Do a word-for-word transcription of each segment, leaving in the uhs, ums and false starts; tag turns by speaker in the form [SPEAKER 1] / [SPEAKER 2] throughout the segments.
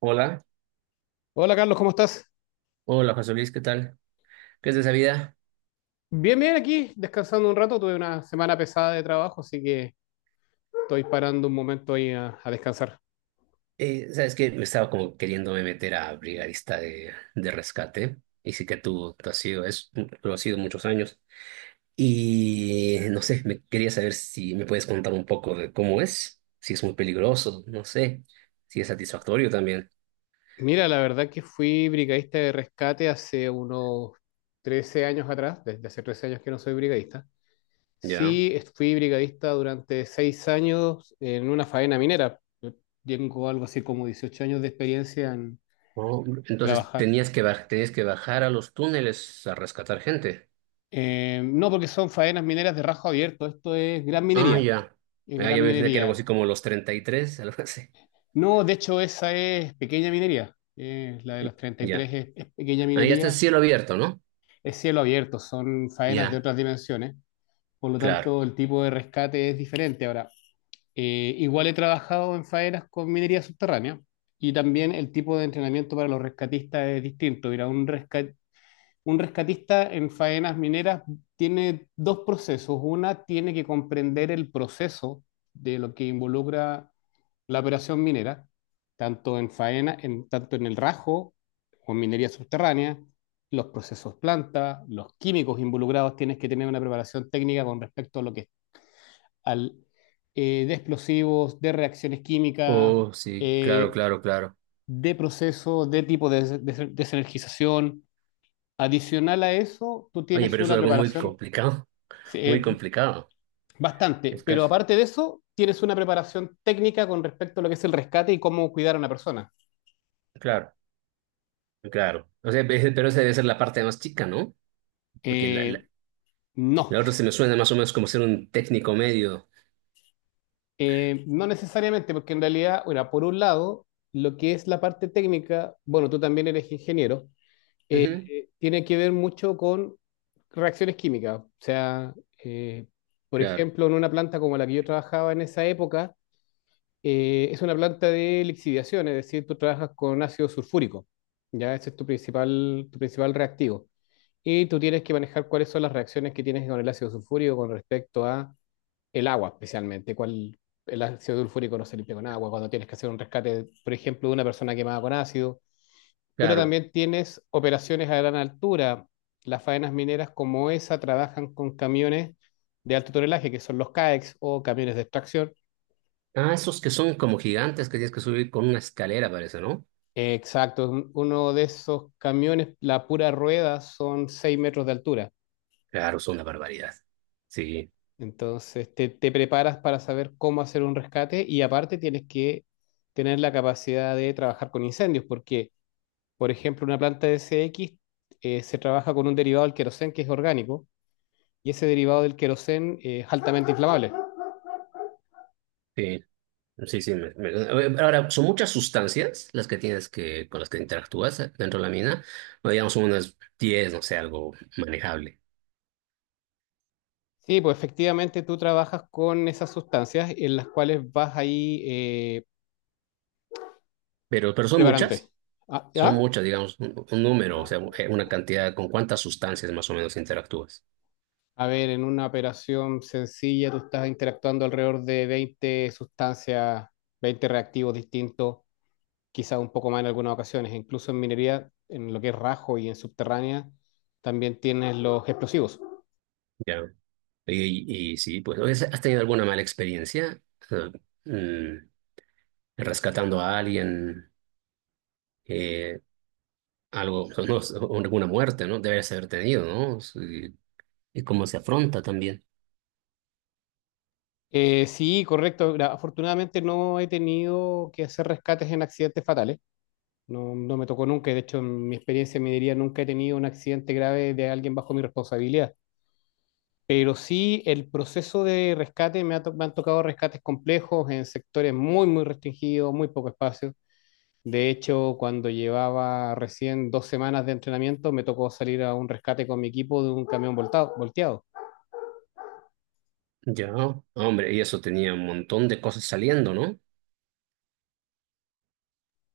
[SPEAKER 1] Hola,
[SPEAKER 2] Hola Carlos, ¿cómo estás?
[SPEAKER 1] hola José Luis, ¿qué tal? ¿Qué es de esa vida?
[SPEAKER 2] Bien, bien, aquí descansando un rato. Tuve una semana pesada de trabajo, así que estoy parando un momento ahí a, a descansar.
[SPEAKER 1] Eh, sabes que me estaba como queriéndome meter a brigadista de, de rescate, y sí que tú, tú has sido, es, lo has sido muchos años, y no sé, me quería saber si me puedes contar un poco de cómo es, si es muy peligroso, no sé, si es satisfactorio también.
[SPEAKER 2] Mira, la verdad que fui brigadista de rescate hace unos trece años atrás, desde hace trece años que no soy brigadista.
[SPEAKER 1] ¿Ya?
[SPEAKER 2] Sí, est- fui brigadista durante seis años en una faena minera. Yo tengo algo así como dieciocho años de experiencia en
[SPEAKER 1] Oh, entonces
[SPEAKER 2] trabajar.
[SPEAKER 1] tenías que, baj- tenías que bajar a los túneles a rescatar gente.
[SPEAKER 2] Eh, no, porque son faenas mineras de rajo abierto, esto es gran
[SPEAKER 1] Ah,
[SPEAKER 2] minería,
[SPEAKER 1] ya.
[SPEAKER 2] es
[SPEAKER 1] Ah, ya
[SPEAKER 2] gran
[SPEAKER 1] me imaginé que era algo así
[SPEAKER 2] minería.
[SPEAKER 1] como los treinta y tres, algo así.
[SPEAKER 2] No, de hecho, esa es pequeña minería. Eh, la de los treinta y tres
[SPEAKER 1] Ya.
[SPEAKER 2] es, es pequeña
[SPEAKER 1] Ahí está el
[SPEAKER 2] minería.
[SPEAKER 1] cielo abierto, ¿no?
[SPEAKER 2] Es cielo abierto, son faenas de
[SPEAKER 1] Ya,
[SPEAKER 2] otras dimensiones. Por lo
[SPEAKER 1] claro.
[SPEAKER 2] tanto, el tipo de rescate es diferente. Ahora, eh, igual he trabajado en faenas con minería subterránea y también el tipo de entrenamiento para los rescatistas es distinto. Mira, un resca- un rescatista en faenas mineras tiene dos procesos. Una tiene que comprender el proceso de lo que involucra la operación minera, tanto en faena, en, tanto en el rajo o en minería subterránea, los procesos planta, los químicos involucrados, tienes que tener una preparación técnica con respecto a lo que al eh, de explosivos, de reacciones químicas,
[SPEAKER 1] Oh, sí, claro,
[SPEAKER 2] eh,
[SPEAKER 1] claro, claro.
[SPEAKER 2] de procesos, de tipo de, des- des- desenergización. Adicional a eso, tú
[SPEAKER 1] Oye,
[SPEAKER 2] tienes
[SPEAKER 1] pero eso
[SPEAKER 2] una
[SPEAKER 1] es algo muy
[SPEAKER 2] preparación
[SPEAKER 1] complicado, muy
[SPEAKER 2] eh,
[SPEAKER 1] complicado.
[SPEAKER 2] bastante,
[SPEAKER 1] Es
[SPEAKER 2] pero
[SPEAKER 1] casi,
[SPEAKER 2] aparte de eso, tienes una preparación técnica con respecto a lo que es el rescate y cómo cuidar a una persona.
[SPEAKER 1] claro, claro. O sea, pe- pero esa debe ser la parte más chica, ¿no? Porque la,
[SPEAKER 2] Eh,
[SPEAKER 1] la,
[SPEAKER 2] No,
[SPEAKER 1] la otra se me suena más o menos como ser un técnico medio.
[SPEAKER 2] eh, no necesariamente, porque en realidad, bueno, por un lado, lo que es la parte técnica, bueno, tú también eres ingeniero, eh,
[SPEAKER 1] Ujú,
[SPEAKER 2] eh, tiene que ver mucho con reacciones químicas. O sea, eh, por
[SPEAKER 1] claro,
[SPEAKER 2] ejemplo, en una planta como la que yo trabajaba en esa época, eh, es una planta de lixiviación, es decir, tú trabajas con ácido sulfúrico, ya ese es tu principal, tu principal reactivo. Y tú tienes que manejar cuáles son las reacciones que tienes con el ácido sulfúrico con respecto a el agua, especialmente, cuál el ácido sulfúrico no se limpia con agua, cuando tienes que hacer un rescate, por ejemplo, de una persona quemada con ácido, pero
[SPEAKER 1] claro.
[SPEAKER 2] también tienes operaciones a gran altura. Las faenas mineras como esa trabajan con camiones de alto tonelaje, que son los CAEX o camiones de extracción.
[SPEAKER 1] Ah, esos que son como gigantes que tienes que subir con una escalera, parece, ¿no?
[SPEAKER 2] Eh, Exacto, un- uno de esos camiones, la pura rueda, son seis metros de altura.
[SPEAKER 1] Claro, son una barbaridad. Sí,
[SPEAKER 2] Entonces te, te preparas para saber cómo hacer un rescate y aparte tienes que tener la capacidad de trabajar con incendios, porque por ejemplo, una planta de S X eh, se trabaja con un derivado del queroseno que es orgánico y ese derivado del queroseno eh, es altamente inflamable.
[SPEAKER 1] sí. Sí, sí. Me- me- eh, ahora, son muchas sustancias las que tienes que, con las que interactúas dentro de la mina. Bueno, digamos, son unas diez, no sé, algo manejable.
[SPEAKER 2] Sí, pues efectivamente tú trabajas con esas sustancias en las cuales vas ahí eh,
[SPEAKER 1] Pero, pero son
[SPEAKER 2] preparándote.
[SPEAKER 1] muchas,
[SPEAKER 2] Ah,
[SPEAKER 1] son
[SPEAKER 2] ¿ya?
[SPEAKER 1] muchas, digamos, un, un número, o sea, eh, una cantidad, con cuántas sustancias más o menos interactúas.
[SPEAKER 2] A ver, en una operación sencilla tú estás interactuando alrededor de veinte sustancias, veinte reactivos distintos, quizás un poco más en algunas ocasiones. Incluso en minería, en lo que es rajo y en subterránea, también tienes los explosivos.
[SPEAKER 1] Ya. Y, y sí, pues, ¿has has tenido alguna mala experiencia? Eh, mm, Rescatando a alguien, eh, algo, no, alguna muerte, ¿no? Debes haber tenido, ¿no? Sí. ¿Y cómo se afronta también?
[SPEAKER 2] Eh, sí, correcto. Gra- Afortunadamente no he tenido que hacer rescates en accidentes fatales. No, no me tocó nunca. De hecho, en mi experiencia me diría nunca he tenido un accidente grave de alguien bajo mi responsabilidad. Pero sí, el proceso de rescate me, ha to- me han tocado rescates complejos en sectores muy, muy restringidos, muy poco espacio. De hecho, cuando llevaba recién dos semanas de entrenamiento, me tocó salir a un rescate con mi equipo de un camión voltado- volteado.
[SPEAKER 1] Ya, hombre, y eso tenía un montón de cosas saliendo, ¿no?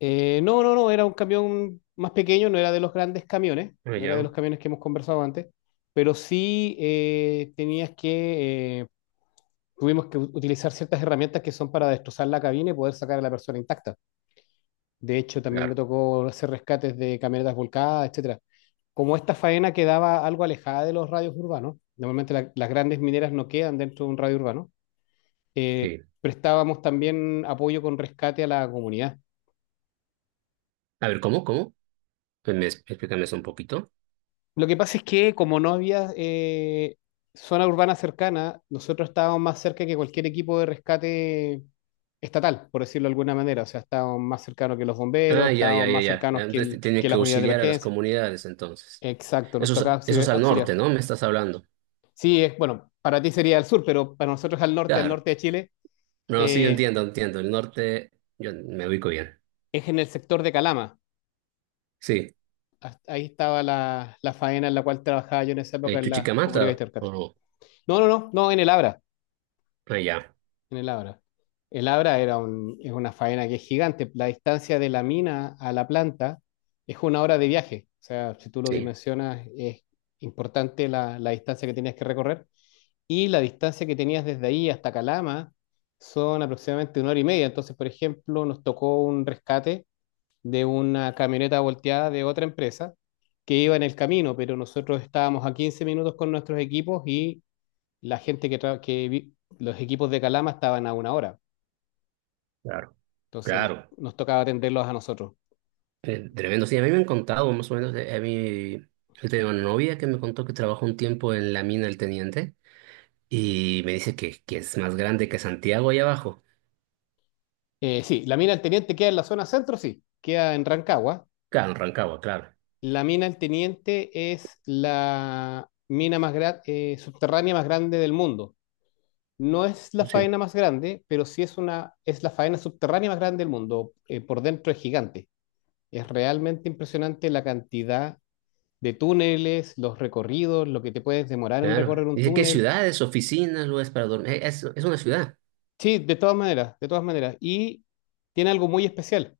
[SPEAKER 2] Eh, no, no, no, era un camión más pequeño, no era de los grandes camiones,
[SPEAKER 1] Ah,
[SPEAKER 2] no era de
[SPEAKER 1] ya,
[SPEAKER 2] los camiones que hemos conversado antes, pero sí eh, tenías que, eh, tuvimos que u- utilizar ciertas herramientas que son para destrozar la cabina y poder sacar a la persona intacta. De hecho, también me
[SPEAKER 1] claro,
[SPEAKER 2] tocó hacer rescates de camionetas volcadas, etcétera. Como esta faena quedaba algo alejada de los radios urbanos, normalmente la- las grandes mineras no quedan dentro de un radio urbano, eh,
[SPEAKER 1] sí.
[SPEAKER 2] prestábamos también apoyo con rescate a la comunidad.
[SPEAKER 1] A ver, ¿cómo, cómo? Pues me, explícame eso un poquito.
[SPEAKER 2] Lo que pasa es que como no había eh, zona urbana cercana, nosotros estábamos más cerca que cualquier equipo de rescate estatal, por decirlo de alguna manera. O sea, estábamos más cercanos que los bomberos,
[SPEAKER 1] Ah, ya, ya,
[SPEAKER 2] estábamos
[SPEAKER 1] ya,
[SPEAKER 2] más
[SPEAKER 1] ya.
[SPEAKER 2] cercanos que,
[SPEAKER 1] Entonces te-
[SPEAKER 2] el-
[SPEAKER 1] tenía
[SPEAKER 2] que
[SPEAKER 1] que
[SPEAKER 2] las unidades de
[SPEAKER 1] auxiliar a las
[SPEAKER 2] emergencia.
[SPEAKER 1] comunidades, entonces.
[SPEAKER 2] Exacto, nos
[SPEAKER 1] Eso es,
[SPEAKER 2] tocaba
[SPEAKER 1] eso
[SPEAKER 2] auxili-
[SPEAKER 1] es al
[SPEAKER 2] auxiliar.
[SPEAKER 1] norte, ¿no? Me estás hablando.
[SPEAKER 2] Sí, es, bueno, para ti sería al sur, pero para nosotros al norte, al
[SPEAKER 1] Claro.
[SPEAKER 2] norte de Chile,
[SPEAKER 1] No, sí, yo
[SPEAKER 2] eh,
[SPEAKER 1] entiendo, entiendo. El norte, yo me ubico bien.
[SPEAKER 2] es en el sector de Calama.
[SPEAKER 1] Sí.
[SPEAKER 2] Hasta ahí estaba la, la faena en la cual trabajaba yo en esa época
[SPEAKER 1] Eh,
[SPEAKER 2] en la cooperativa
[SPEAKER 1] Chuchicamata,
[SPEAKER 2] de
[SPEAKER 1] ¿o
[SPEAKER 2] rescate.
[SPEAKER 1] no?
[SPEAKER 2] No, no, no, no, en el Abra.
[SPEAKER 1] Ah, ya,
[SPEAKER 2] En el Abra. El Abra era un- es una faena que es gigante. La distancia de la mina a la planta es una hora de viaje. O sea, si tú lo
[SPEAKER 1] sí,
[SPEAKER 2] dimensionas, es importante la, la distancia que tenías que recorrer. Y la distancia que tenías desde ahí hasta Calama son aproximadamente una hora y media. Entonces, por ejemplo, nos tocó un rescate de una camioneta volteada de otra empresa que iba en el camino, pero nosotros estábamos a quince minutos con nuestros equipos y la gente que, tra- que vi- los equipos de Calama estaban a una hora.
[SPEAKER 1] claro,
[SPEAKER 2] Entonces nos,
[SPEAKER 1] claro.
[SPEAKER 2] nos tocaba atenderlos a nosotros.
[SPEAKER 1] Eh, tremendo, sí, a mí me han contado más o menos, de- a mí, yo tengo una novia que me contó que trabajó un tiempo en la mina del Teniente y me dice que, que es más grande que Santiago ahí abajo.
[SPEAKER 2] Eh, sí, la mina del Teniente queda en la zona centro, sí, queda en Rancagua.
[SPEAKER 1] Claro, en Rancagua, claro.
[SPEAKER 2] La mina del Teniente es la mina más gra- eh, subterránea más grande del mundo. No es la
[SPEAKER 1] Pues sí.
[SPEAKER 2] faena más grande, pero sí es, una, es la faena subterránea más grande del mundo. Eh, por dentro es gigante. Es realmente impresionante la cantidad de túneles, los recorridos, lo que te puedes demorar en
[SPEAKER 1] Claro.
[SPEAKER 2] recorrer un
[SPEAKER 1] Dice que
[SPEAKER 2] túnel.
[SPEAKER 1] ciudades, oficinas, lugares para dormir. Eh, Es, es una ciudad.
[SPEAKER 2] Sí, de todas maneras, de todas maneras. Y tiene algo muy especial.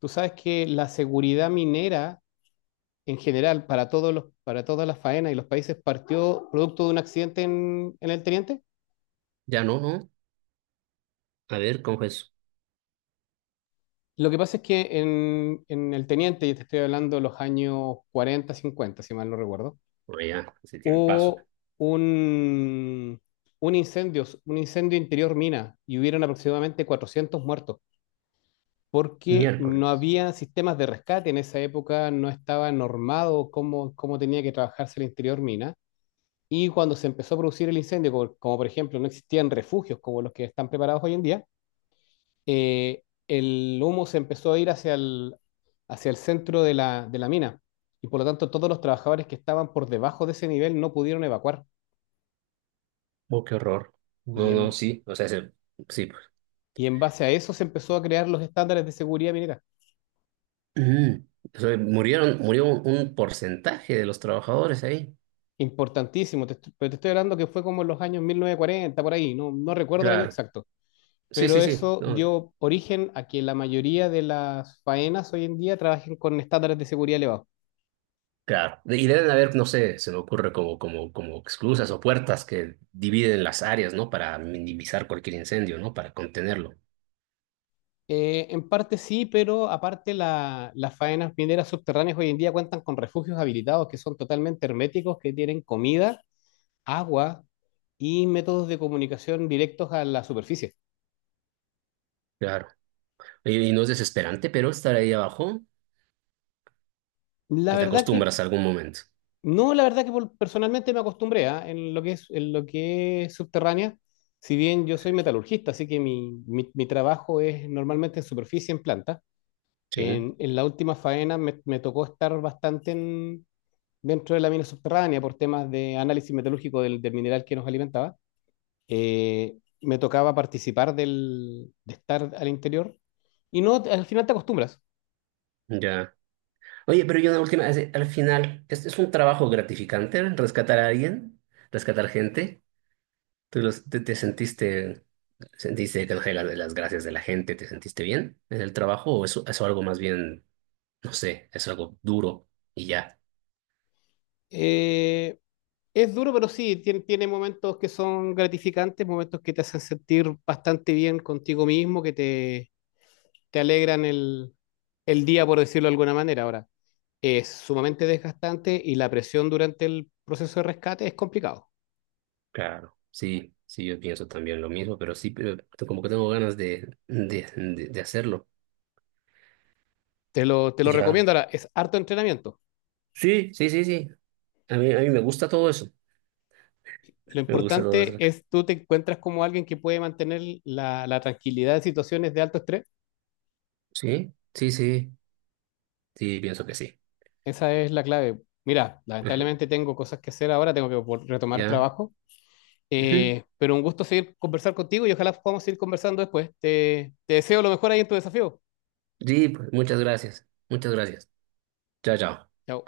[SPEAKER 2] Tú sabes que la seguridad minera en general para todos los, para todas las faenas y los países partió producto de un accidente en, en el Teniente.
[SPEAKER 1] Ya no, ¿no? A ver, ¿cómo es eso?
[SPEAKER 2] Lo que pasa es que en, en el Teniente, y te estoy hablando de los años cuarenta, cincuenta, si mal no recuerdo,
[SPEAKER 1] Bueno, ya, hace tiempazo.
[SPEAKER 2] hubo un, un incendio, un incendio interior mina y hubieron aproximadamente cuatrocientos muertos porque no
[SPEAKER 1] Miércoles.
[SPEAKER 2] había sistemas de rescate en esa época, no estaba normado cómo, cómo tenía que trabajarse el interior mina. Y cuando se empezó a producir el incendio, como, como por ejemplo no existían refugios como los que están preparados hoy en día, eh, el humo se empezó a ir hacia el, hacia el centro de la, de la mina. Y por lo tanto todos los trabajadores que estaban por debajo de ese nivel no pudieron evacuar.
[SPEAKER 1] Oh, qué horror. No,
[SPEAKER 2] Y
[SPEAKER 1] no,
[SPEAKER 2] en,
[SPEAKER 1] sí. O sea, se- sí, pues.
[SPEAKER 2] y en base a eso se empezó a crear los estándares de seguridad minera.
[SPEAKER 1] Mm. O sea, murieron, murió un un porcentaje de los trabajadores ahí.
[SPEAKER 2] Importantísimo, te est- pero te estoy hablando que fue como en los años mil novecientos cuarenta, por ahí, no, no recuerdo el año
[SPEAKER 1] Claro.
[SPEAKER 2] exacto.
[SPEAKER 1] Sí,
[SPEAKER 2] Pero
[SPEAKER 1] sí, sí,
[SPEAKER 2] eso
[SPEAKER 1] no,
[SPEAKER 2] dio origen a que la mayoría de las faenas hoy en día trabajen con estándares de seguridad elevados.
[SPEAKER 1] claro. De- y deben haber, no sé, se me ocurre como, como, como esclusas o puertas que dividen las áreas, ¿no? Para minimizar cualquier incendio, ¿no? Para contenerlo,
[SPEAKER 2] Eh, en parte sí, pero aparte la- las faenas mineras subterráneas hoy en día cuentan con refugios habilitados que son totalmente herméticos, que tienen comida, agua y métodos de comunicación directos a la superficie.
[SPEAKER 1] claro. Y, y no es desesperante, pero estar ahí abajo,
[SPEAKER 2] La
[SPEAKER 1] o te
[SPEAKER 2] verdad que,
[SPEAKER 1] acostumbras a algún momento,
[SPEAKER 2] no, la verdad que por- personalmente me acostumbré, ¿ah? En lo que es, en lo que es subterránea, si bien yo soy metalurgista, así que mi, mi mi trabajo es normalmente en superficie, en planta.
[SPEAKER 1] ¿sí?
[SPEAKER 2] En, en la última faena me, me tocó estar bastante en- dentro de la mina subterránea por temas de análisis metalúrgico del, del mineral que nos alimentaba. Eh, me tocaba participar del, de estar al interior y no, al final te acostumbras.
[SPEAKER 1] Ya. Oye, pero yo una última, es- al final, ¿es, es un trabajo gratificante rescatar a alguien? ¿Rescatar gente? ¿Tú los- te, te sentiste, sentiste que las, las gracias de la gente, te sentiste bien en el trabajo o eso, eso algo más bien no sé, es algo duro y ya.
[SPEAKER 2] Eh, es duro, pero sí, tiene, tiene momentos que son gratificantes, momentos que te hacen sentir bastante bien contigo mismo, que te te alegran el, el día, por decirlo de alguna manera. Ahora, es sumamente desgastante y la presión durante el proceso de rescate es complicado.
[SPEAKER 1] Claro. Sí, sí, yo pienso también lo mismo, pero sí, pero como que tengo ganas de, de, de, de hacerlo.
[SPEAKER 2] Te lo, te lo
[SPEAKER 1] Y ya.
[SPEAKER 2] recomiendo. Ahora, es harto entrenamiento.
[SPEAKER 1] Sí, sí, sí, sí. A mí, a mí me gusta todo eso.
[SPEAKER 2] Lo
[SPEAKER 1] Me gusta todo eso.
[SPEAKER 2] importante es tú te encuentras como alguien que puede mantener la, la tranquilidad en situaciones de alto estrés.
[SPEAKER 1] Sí, sí, sí. Sí, pienso que sí.
[SPEAKER 2] Esa es la clave. Mira, lamentablemente tengo cosas que hacer ahora, tengo que vol- retomar
[SPEAKER 1] Ya.
[SPEAKER 2] trabajo,
[SPEAKER 1] Ujú.
[SPEAKER 2] eh, pero un gusto seguir conversar contigo y ojalá podamos seguir conversando después. Te, te deseo lo mejor ahí en tu desafío.
[SPEAKER 1] Sí, pues, muchas gracias. Muchas gracias. Chao, chao.
[SPEAKER 2] Chao.